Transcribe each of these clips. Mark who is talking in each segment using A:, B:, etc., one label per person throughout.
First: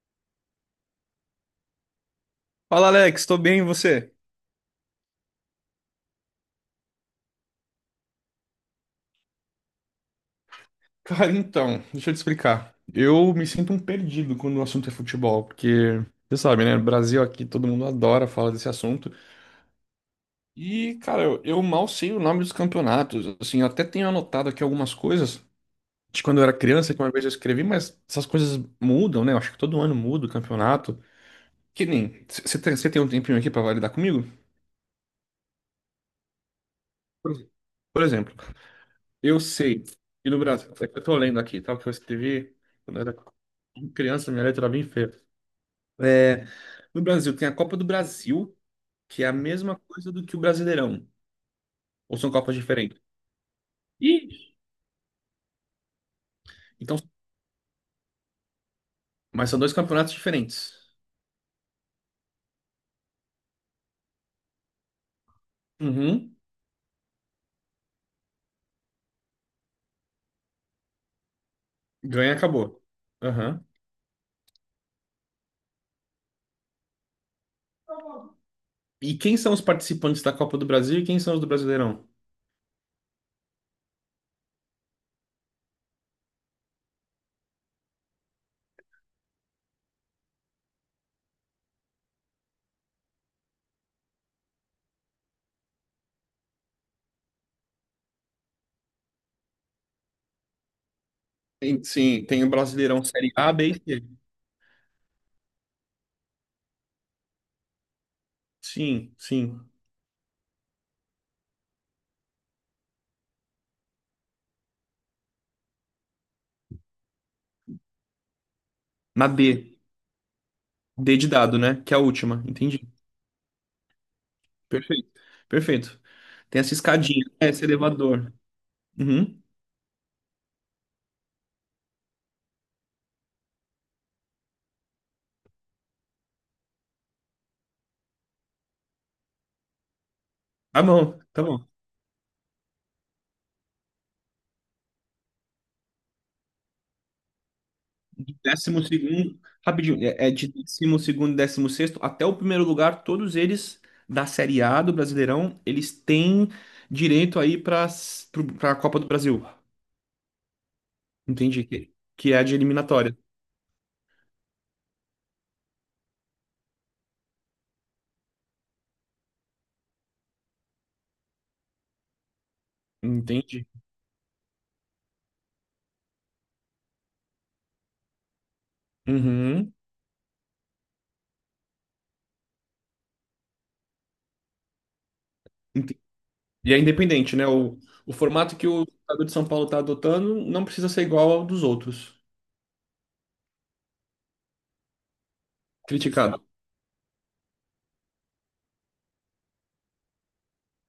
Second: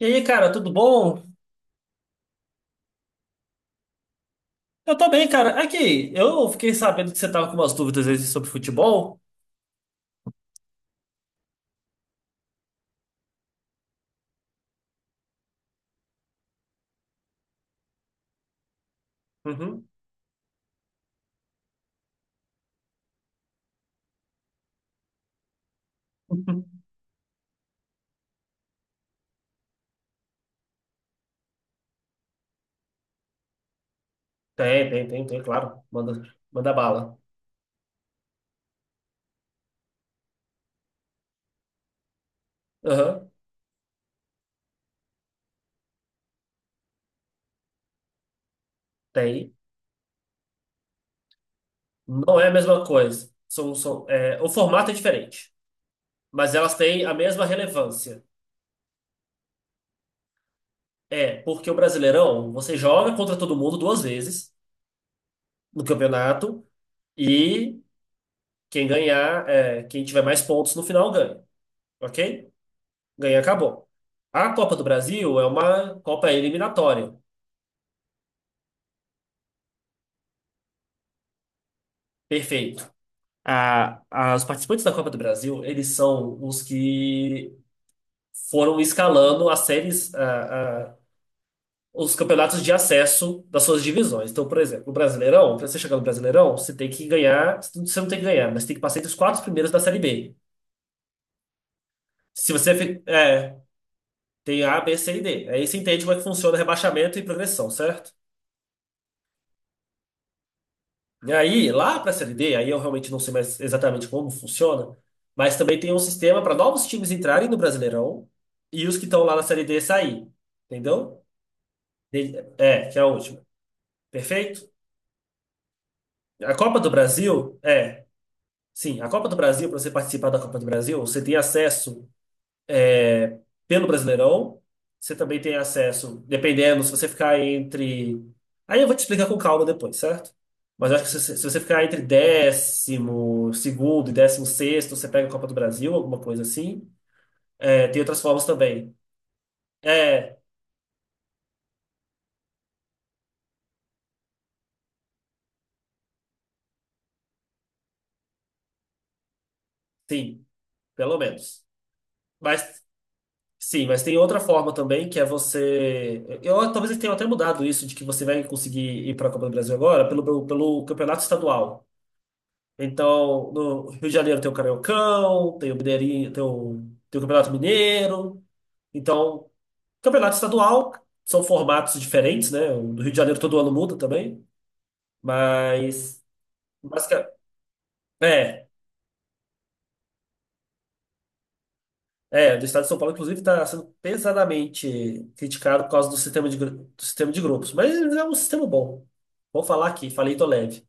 A: E aí, cara, tudo bom?
B: Fala, Alex, tô bem, e você?
A: Eu tô bem, cara. Aqui, eu fiquei sabendo que você tava com umas dúvidas aí sobre futebol.
B: Cara, então, deixa eu te explicar. Eu me sinto um perdido quando o assunto é futebol, porque você sabe, né? No Brasil aqui todo mundo adora falar desse assunto.
A: Uhum.
B: E, cara, eu mal sei o nome dos campeonatos. Assim, eu até tenho anotado aqui algumas coisas de quando eu era criança, que uma vez eu escrevi, mas essas coisas mudam, né? Eu acho que todo ano muda o campeonato. Que nem. Cê tem um tempinho aqui pra validar comigo?
A: Tem, tem, tem, tem, claro. Manda bala.
B: Por por exemplo. Eu sei. E no Brasil, é que eu tô lendo aqui, tá? O que eu escrevi quando eu era
A: Aham,
B: criança, minha letra era bem feia. É, no Brasil tem a Copa do Brasil, que é a
A: tem.
B: mesma coisa do que o Brasileirão. Ou são
A: Não é a
B: copas
A: mesma
B: diferentes?
A: coisa.
B: Ih!
A: O formato é diferente, mas elas
B: Então,
A: têm a mesma relevância.
B: mas são dois campeonatos diferentes.
A: É, porque o Brasileirão, você joga contra todo mundo duas vezes no
B: Uhum.
A: campeonato e quem tiver mais pontos no final ganha,
B: Ganha,
A: ok?
B: acabou.
A: Ganhar,
B: Aham.
A: acabou. A Copa do Brasil é uma Copa eliminatória.
B: E quem são os participantes da Copa do Brasil e quem são os do Brasileirão?
A: Perfeito. Os participantes da Copa do Brasil, eles são os que foram escalando as séries, os campeonatos de acesso das suas divisões. Então, por exemplo, o Brasileirão, para você chegar no Brasileirão, você tem que ganhar, você não tem que ganhar, mas tem que passar entre os quatro primeiros da Série B.
B: Sim, tem o
A: Se você fi-
B: Brasileirão Série A,
A: É,
B: B e C.
A: tem A, B, C e D. Aí você entende como é que funciona rebaixamento e progressão, certo?
B: Sim, sim.
A: E aí, lá para a Série D, aí eu realmente não sei mais exatamente como funciona, mas também tem um sistema para novos times entrarem no Brasileirão e os que estão
B: Na
A: lá
B: D.
A: na Série D sair.
B: D
A: Entendeu?
B: de dado, né? Que é a última. Entendi.
A: É, que é a última. Perfeito?
B: Perfeito. Perfeito.
A: A
B: Tem essa
A: Copa do
B: escadinha, né,
A: Brasil,
B: esse
A: é.
B: elevador.
A: Sim, a Copa do
B: Uhum.
A: Brasil, para você participar da Copa do Brasil, você tem acesso pelo Brasileirão. Você também tem acesso, dependendo, se você ficar entre. Aí eu vou te explicar com calma depois, certo?
B: Tá
A: Mas eu acho que
B: bom,
A: se
B: tá
A: você
B: bom.
A: ficar entre 12º e 16º, você pega a Copa do Brasil, alguma coisa assim. É, tem outras
B: De
A: formas
B: décimo
A: também.
B: segundo, rapidinho, é
A: É,
B: de 12º e 16º até o primeiro lugar, todos eles da Série A do Brasileirão, eles têm direito aí para a Copa do Brasil.
A: sim, pelo menos.
B: Entendi. Que é a de
A: Mas
B: eliminatória.
A: sim, mas tem outra forma também, que é você. Eu talvez eles tenham até mudado isso, de que você vai conseguir ir para a Copa do Brasil agora pelo campeonato estadual. Então,
B: Entendi.
A: no Rio de Janeiro tem o Cariocão, tem o Mineirinho, tem o Campeonato Mineiro. Então,
B: Uhum.
A: campeonato estadual são formatos diferentes, né? O do Rio de Janeiro todo ano muda também,
B: Ente-
A: mas,
B: E é
A: basicamente
B: independente, né? O formato
A: é,
B: que o estado de São Paulo está adotando não precisa ser igual ao dos outros.
A: do estado de São Paulo inclusive está sendo pesadamente criticado por causa do
B: Criticado.
A: sistema de grupos, mas é um sistema bom. Vou falar aqui, falei tô leve.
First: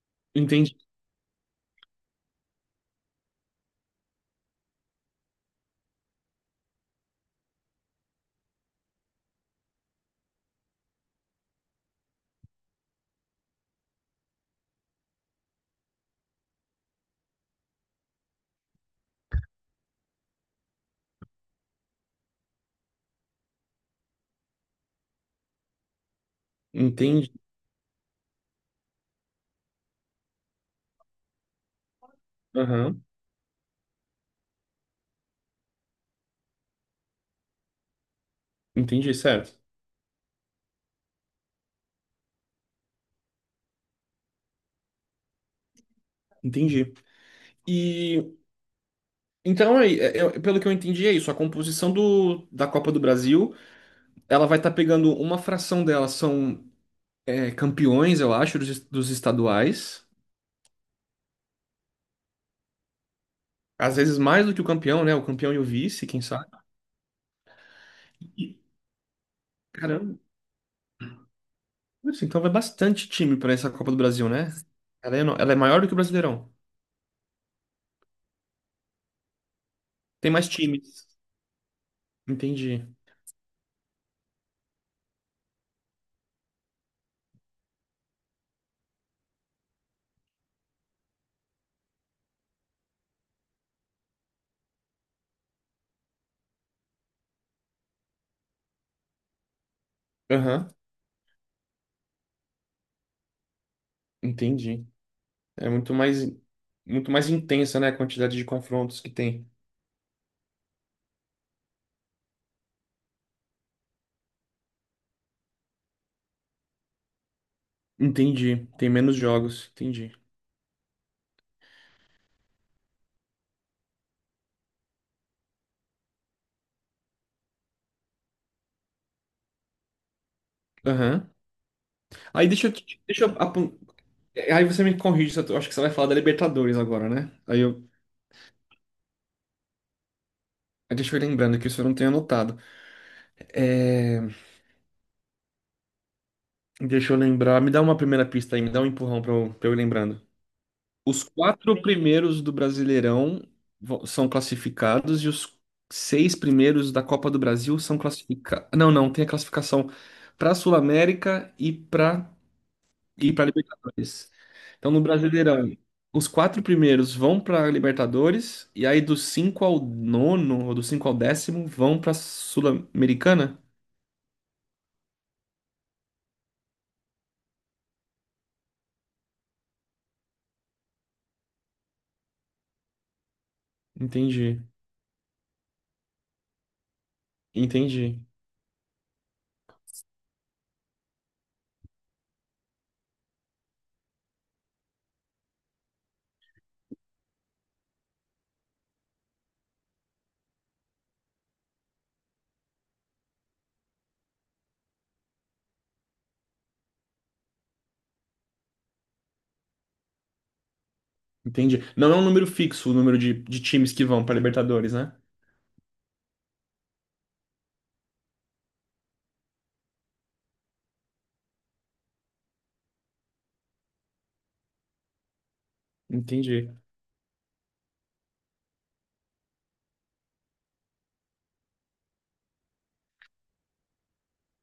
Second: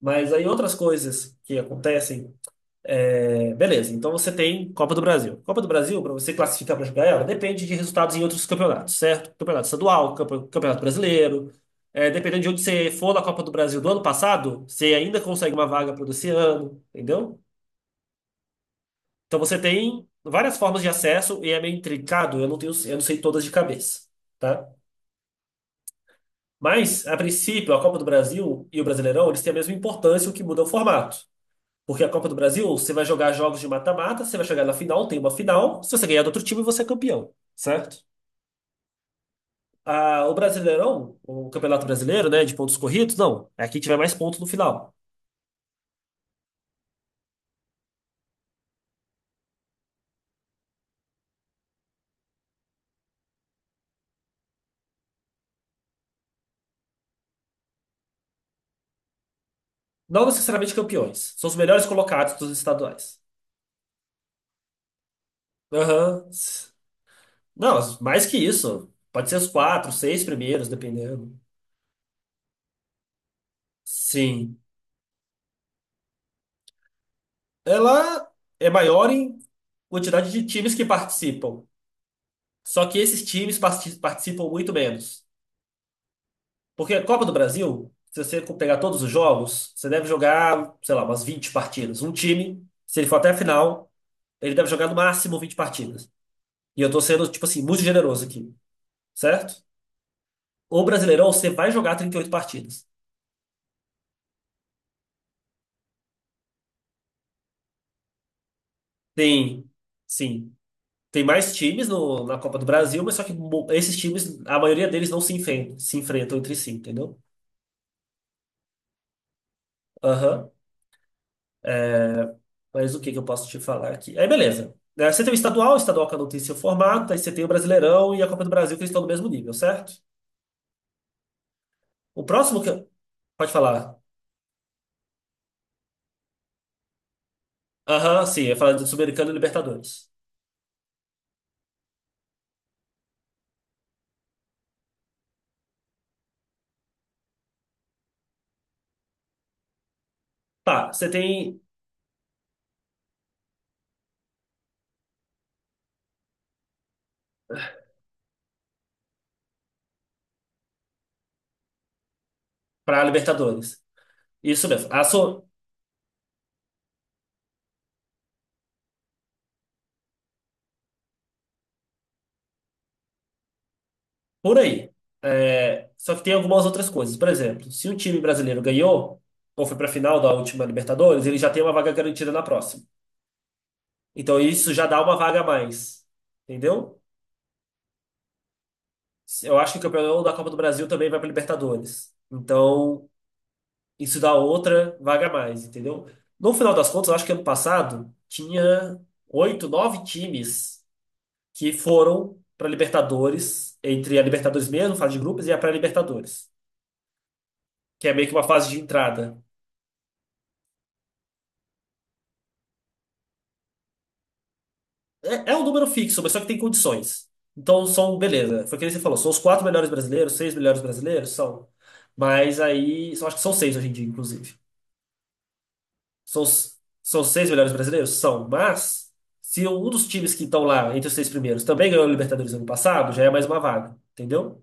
A: Mas aí outras
B: Entendi.
A: coisas que acontecem. É, beleza, então você tem Copa do Brasil. Copa do Brasil, para você classificar para jogar ela, depende de resultados em outros campeonatos, certo? Campeonato estadual, campeonato brasileiro. É, dependendo de onde você for na Copa do Brasil do ano passado, você ainda consegue uma vaga para esse ano, entendeu? Então você tem várias formas de acesso e é meio intricado, eu não sei todas de cabeça, tá? Mas, a
B: Entendi.
A: princípio, a Copa do Brasil e o Brasileirão, eles têm a mesma importância, o que muda é o formato. Porque a Copa do Brasil, você
B: Aham,
A: vai jogar jogos de mata-mata, você vai chegar na final, tem uma final. Se você ganhar do outro time, você é campeão, certo?
B: entendi, certo.
A: Ah, o Brasileirão, o Campeonato Brasileiro, né, de pontos corridos, não. É quem tiver mais pontos no final.
B: Entendi. E então, aí, pelo que eu entendi, é isso. A composição do, da Copa do Brasil, ela vai estar pegando uma fração dela, são campeões, eu acho, dos, dos estaduais.
A: Não necessariamente campeões. São os melhores colocados dos estaduais.
B: Às vezes mais do que o campeão, né? O campeão e o vice, quem
A: Aham.
B: sabe.
A: Não, mais que
B: E,
A: isso. Pode ser os quatro,
B: caramba,
A: seis primeiros, dependendo.
B: isso, então vai bastante time para essa Copa do Brasil, né?
A: Sim.
B: Ela é maior do que o Brasileirão.
A: Ela é maior em quantidade
B: Tem
A: de
B: mais
A: times que
B: times.
A: participam.
B: Entendi.
A: Só que esses times participam muito menos. Porque a Copa do Brasil, se você pegar todos os jogos, você deve jogar, sei lá, umas 20 partidas. Um time, se ele for até a final, ele deve jogar no máximo 20 partidas. E eu tô sendo, tipo assim, muito generoso aqui, certo?
B: Aham,
A: O Brasileirão, você vai jogar 38 partidas.
B: entendi. É muito mais intensa, né, a quantidade de confrontos que tem.
A: Tem, sim, tem mais times na Copa do Brasil, mas só que esses times, a maioria deles não se enfrentam, se enfrentam entre si, entendeu?
B: Entendi. Tem menos jogos. Entendi.
A: Aham. Mas o que que eu posso te falar aqui? Aí, beleza. Né, você tem o estadual que eu não tem seu formato, aí você tem o Brasileirão e a Copa do Brasil, que eles estão no mesmo nível, certo?
B: Aham.
A: O
B: Aí
A: próximo
B: deixa
A: que.
B: eu. Te- Deixa eu
A: Pode falar.
B: Aí você me corrige, se eu tô- acho que você vai falar da Libertadores agora, né? Aí eu.
A: Aham, sim, eu ia falar do Sul-Americano e Libertadores.
B: Aí Deixa eu ir lembrando que isso eu não tenho anotado. É, deixa eu lembrar. Me dá uma primeira pista aí, me dá um empurrão pra eu ir lembrando.
A: Tá, você
B: Os
A: tem
B: quatro primeiros do Brasileirão são classificados e os seis primeiros da Copa do Brasil são classificados. Não, não, tem a classificação pra Sul-América e pra
A: para
B: e para
A: Libertadores.
B: Libertadores.
A: Isso mesmo.
B: Então, no Brasileirão, os quatro primeiros vão para Libertadores, e aí do 5 ao nono, ou do 5 ao décimo, vão para Sul-Americana?
A: Por aí. É, só que tem algumas outras coisas. Por exemplo, se um time brasileiro ganhou, ou foi para a final da última Libertadores, ele já tem uma vaga garantida na próxima. Então
B: Entendi,
A: isso já dá uma vaga a mais. Entendeu?
B: entendi,
A: Eu acho que o campeão da Copa do Brasil também vai para Libertadores. Então, isso dá outra vaga a mais, entendeu? No final das contas, eu acho que ano passado tinha oito, nove times que foram para Libertadores, entre a Libertadores mesmo, fase de grupos, e a pré-Libertadores, que é meio que uma fase de entrada.
B: entendi. Não é um número fixo o número de times que vão para Libertadores, né?
A: É, é um número fixo, mas só que tem condições. Então, beleza, foi o que você falou, são os quatro melhores brasileiros, seis melhores brasileiros, são. Mas aí, eu acho que são seis hoje em dia, inclusive. São,
B: Entendi.
A: s- são seis melhores brasileiros? São, mas se um dos times que estão lá entre os seis primeiros também ganhou a Libertadores ano passado, já é mais uma vaga, entendeu?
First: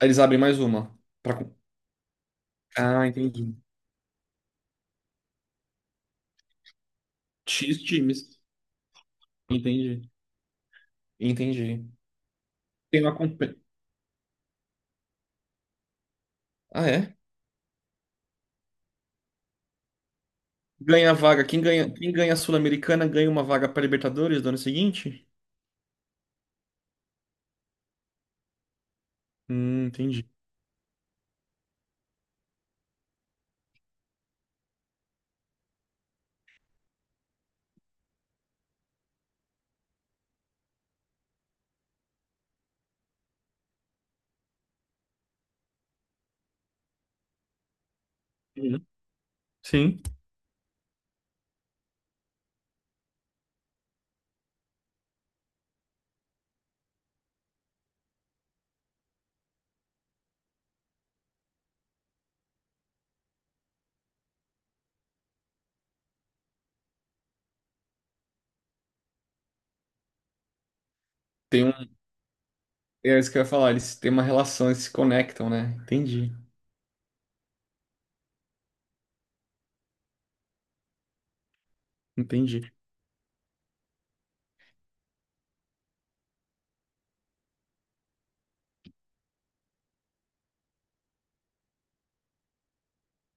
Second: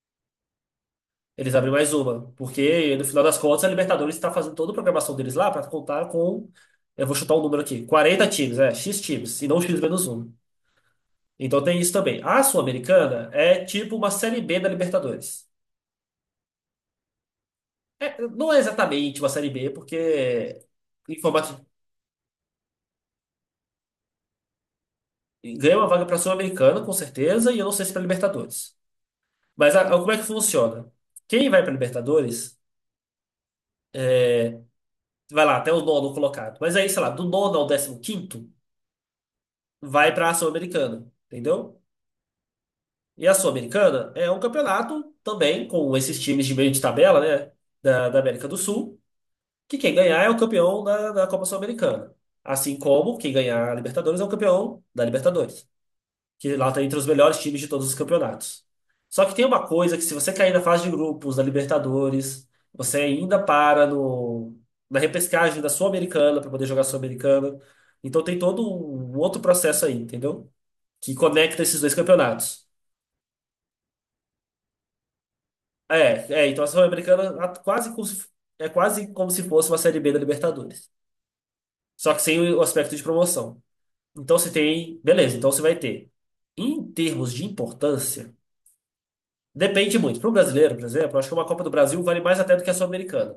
B: Aí eles abrem mais uma.
A: Eles abrem mais uma, porque no
B: Ah,
A: final das
B: entendi.
A: contas a Libertadores está fazendo toda a programação deles lá para contar com, eu vou chutar um número
B: X
A: aqui, 40
B: times.
A: times, X times, e não X menos
B: Entendi,
A: um. Então tem
B: entendi.
A: isso também. A
B: Tem uma
A: Sul-Americana
B: compen-
A: é tipo uma Série B da Libertadores.
B: Ah, é?
A: É, não é exatamente uma Série B, porque
B: Ganha a
A: em
B: vaga. Quem
A: formato,
B: ganha, quem ganha a Sul-Americana ganha uma vaga para Libertadores do ano seguinte?
A: ganha uma vaga para a Sul-Americana, com certeza, e eu não sei se para Libertadores. Mas como é que
B: Entendi.
A: funciona? Quem vai para Libertadores, é, vai lá até o nono colocado. Mas aí, sei lá, do nono ao 15º, vai para a Sul-Americana, entendeu? E a Sul-Americana é um campeonato também com esses times de meio de tabela, né, da América do
B: Uhum.
A: Sul, que quem
B: Sim.
A: ganhar é o campeão da Copa Sul-Americana. Assim como quem ganhar a Libertadores é o campeão da Libertadores. Que lá está entre os melhores times de todos os campeonatos. Só que tem uma coisa que se você cair na fase de grupos da Libertadores, você ainda para no, na repescagem da Sul-Americana para poder jogar a Sul-Americana. Então tem todo um outro processo aí, entendeu? Que conecta
B: Tem
A: esses dois
B: um,
A: campeonatos.
B: é isso que eu ia falar, eles têm uma relação, eles se conectam, né?
A: É,
B: Entendi,
A: é, então a Sul-Americana a- quase como se- é quase como se fosse uma Série B da Libertadores. Só que sem o
B: entendi.
A: aspecto de promoção. Então você tem, beleza, então você vai ter. Em termos de importância, depende muito. Para o brasileiro, por exemplo, eu acho que uma Copa do Brasil vale mais até do que a Sul-Americana.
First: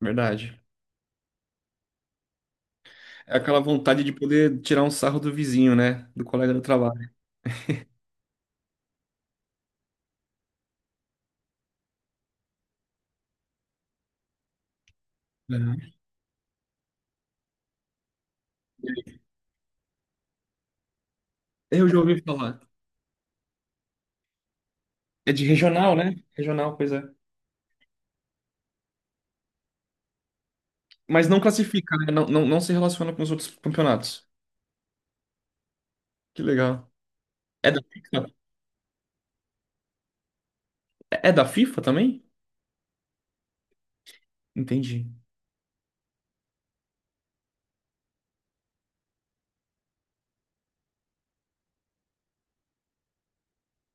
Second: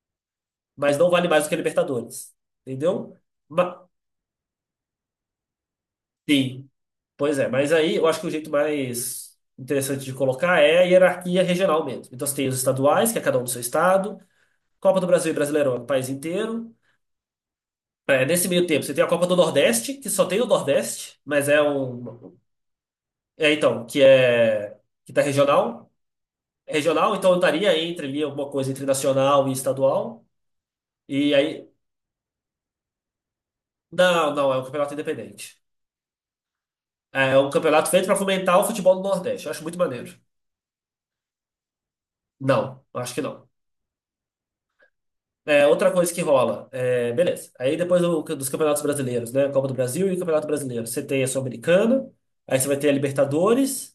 B: Verdade.
A: Mas não vale mais do que a Libertadores. Entendeu?
B: É aquela
A: Ma-
B: vontade de poder tirar um sarro do vizinho, né? Do colega do
A: sim,
B: trabalho.
A: pois é. Mas aí eu acho que o jeito mais interessante de colocar é a hierarquia regional mesmo. Então você tem os estaduais, que é cada um do seu estado. Copa do Brasil e Brasileirão
B: Uhum.
A: é o país inteiro. É, nesse meio tempo você tem a Copa do Nordeste, que só tem o Nordeste, mas é
B: Eu já ouvi
A: um.
B: falar.
A: É, então, que é. Que tá
B: É de
A: regional.
B: regional, né? Regional, pois é.
A: Regional, então eu estaria entre ali alguma coisa entre nacional e estadual.
B: Mas
A: E
B: não
A: aí.
B: classifica, né? Não, não, não se relaciona com os outros campeonatos.
A: Não, não, é um campeonato independente.
B: Que legal.
A: É, um
B: É da
A: campeonato feito para
B: FIFA?
A: fomentar o futebol do Nordeste. Eu acho muito maneiro.
B: É da FIFA também?
A: Não, eu acho que não.
B: Entendi.
A: É, outra coisa que rola, beleza. Aí depois dos campeonatos brasileiros, né? Copa do Brasil e o Campeonato Brasileiro. Você tem a Sul-Americana, aí você vai ter a Libertadores,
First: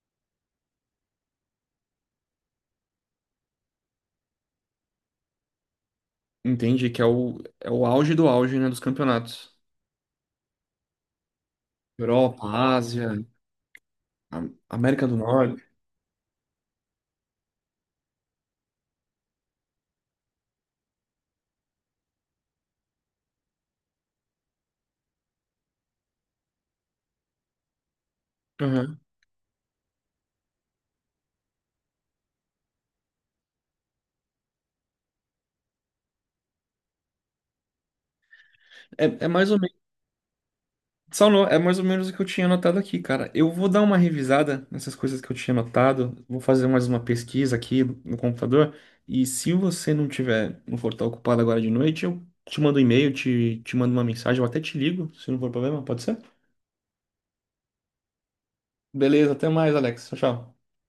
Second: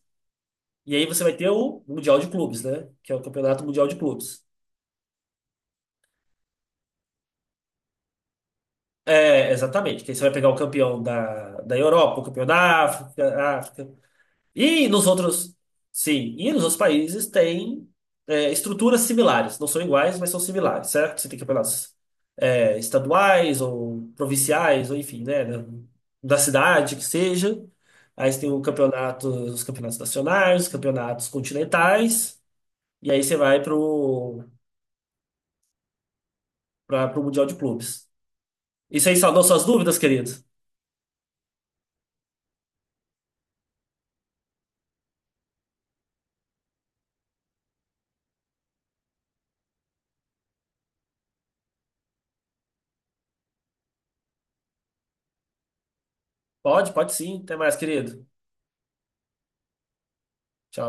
A: e aí você vai ter o Mundial de Clubes, né? Que é o Campeonato Mundial de Clubes.
B: Entendi, que é o, é o auge do auge, né? Dos
A: É,
B: campeonatos.
A: exatamente. Que aí você vai pegar o campeão da Europa, o campeão
B: Europa,
A: da
B: Ásia,
A: África, África. E nos
B: América do
A: outros,
B: Norte.
A: sim, e nos outros países tem estruturas similares, não são iguais, mas são similares, certo? Você tem campeonatos estaduais ou provinciais, ou enfim, né, da cidade que seja. Aí você tem os campeonatos nacionais, os campeonatos continentais, e aí você vai pro Mundial de Clubes.
B: É,
A: Isso aí
B: é
A: saldou
B: mais ou
A: suas
B: menos.
A: dúvidas, querido?
B: Só no- é mais ou menos o que eu tinha anotado aqui, cara. Eu vou dar uma revisada nessas coisas que eu tinha anotado. Vou fazer mais uma pesquisa aqui no computador. E se você não tiver, não for estar ocupado agora de noite, eu te mando um e-mail, te mando uma mensagem, eu até te ligo, se não for problema, pode ser?
A: Pode, pode sim. Até mais, querido.
B: Beleza, até mais, Alex. Tchau, tchau.
A: Tchau.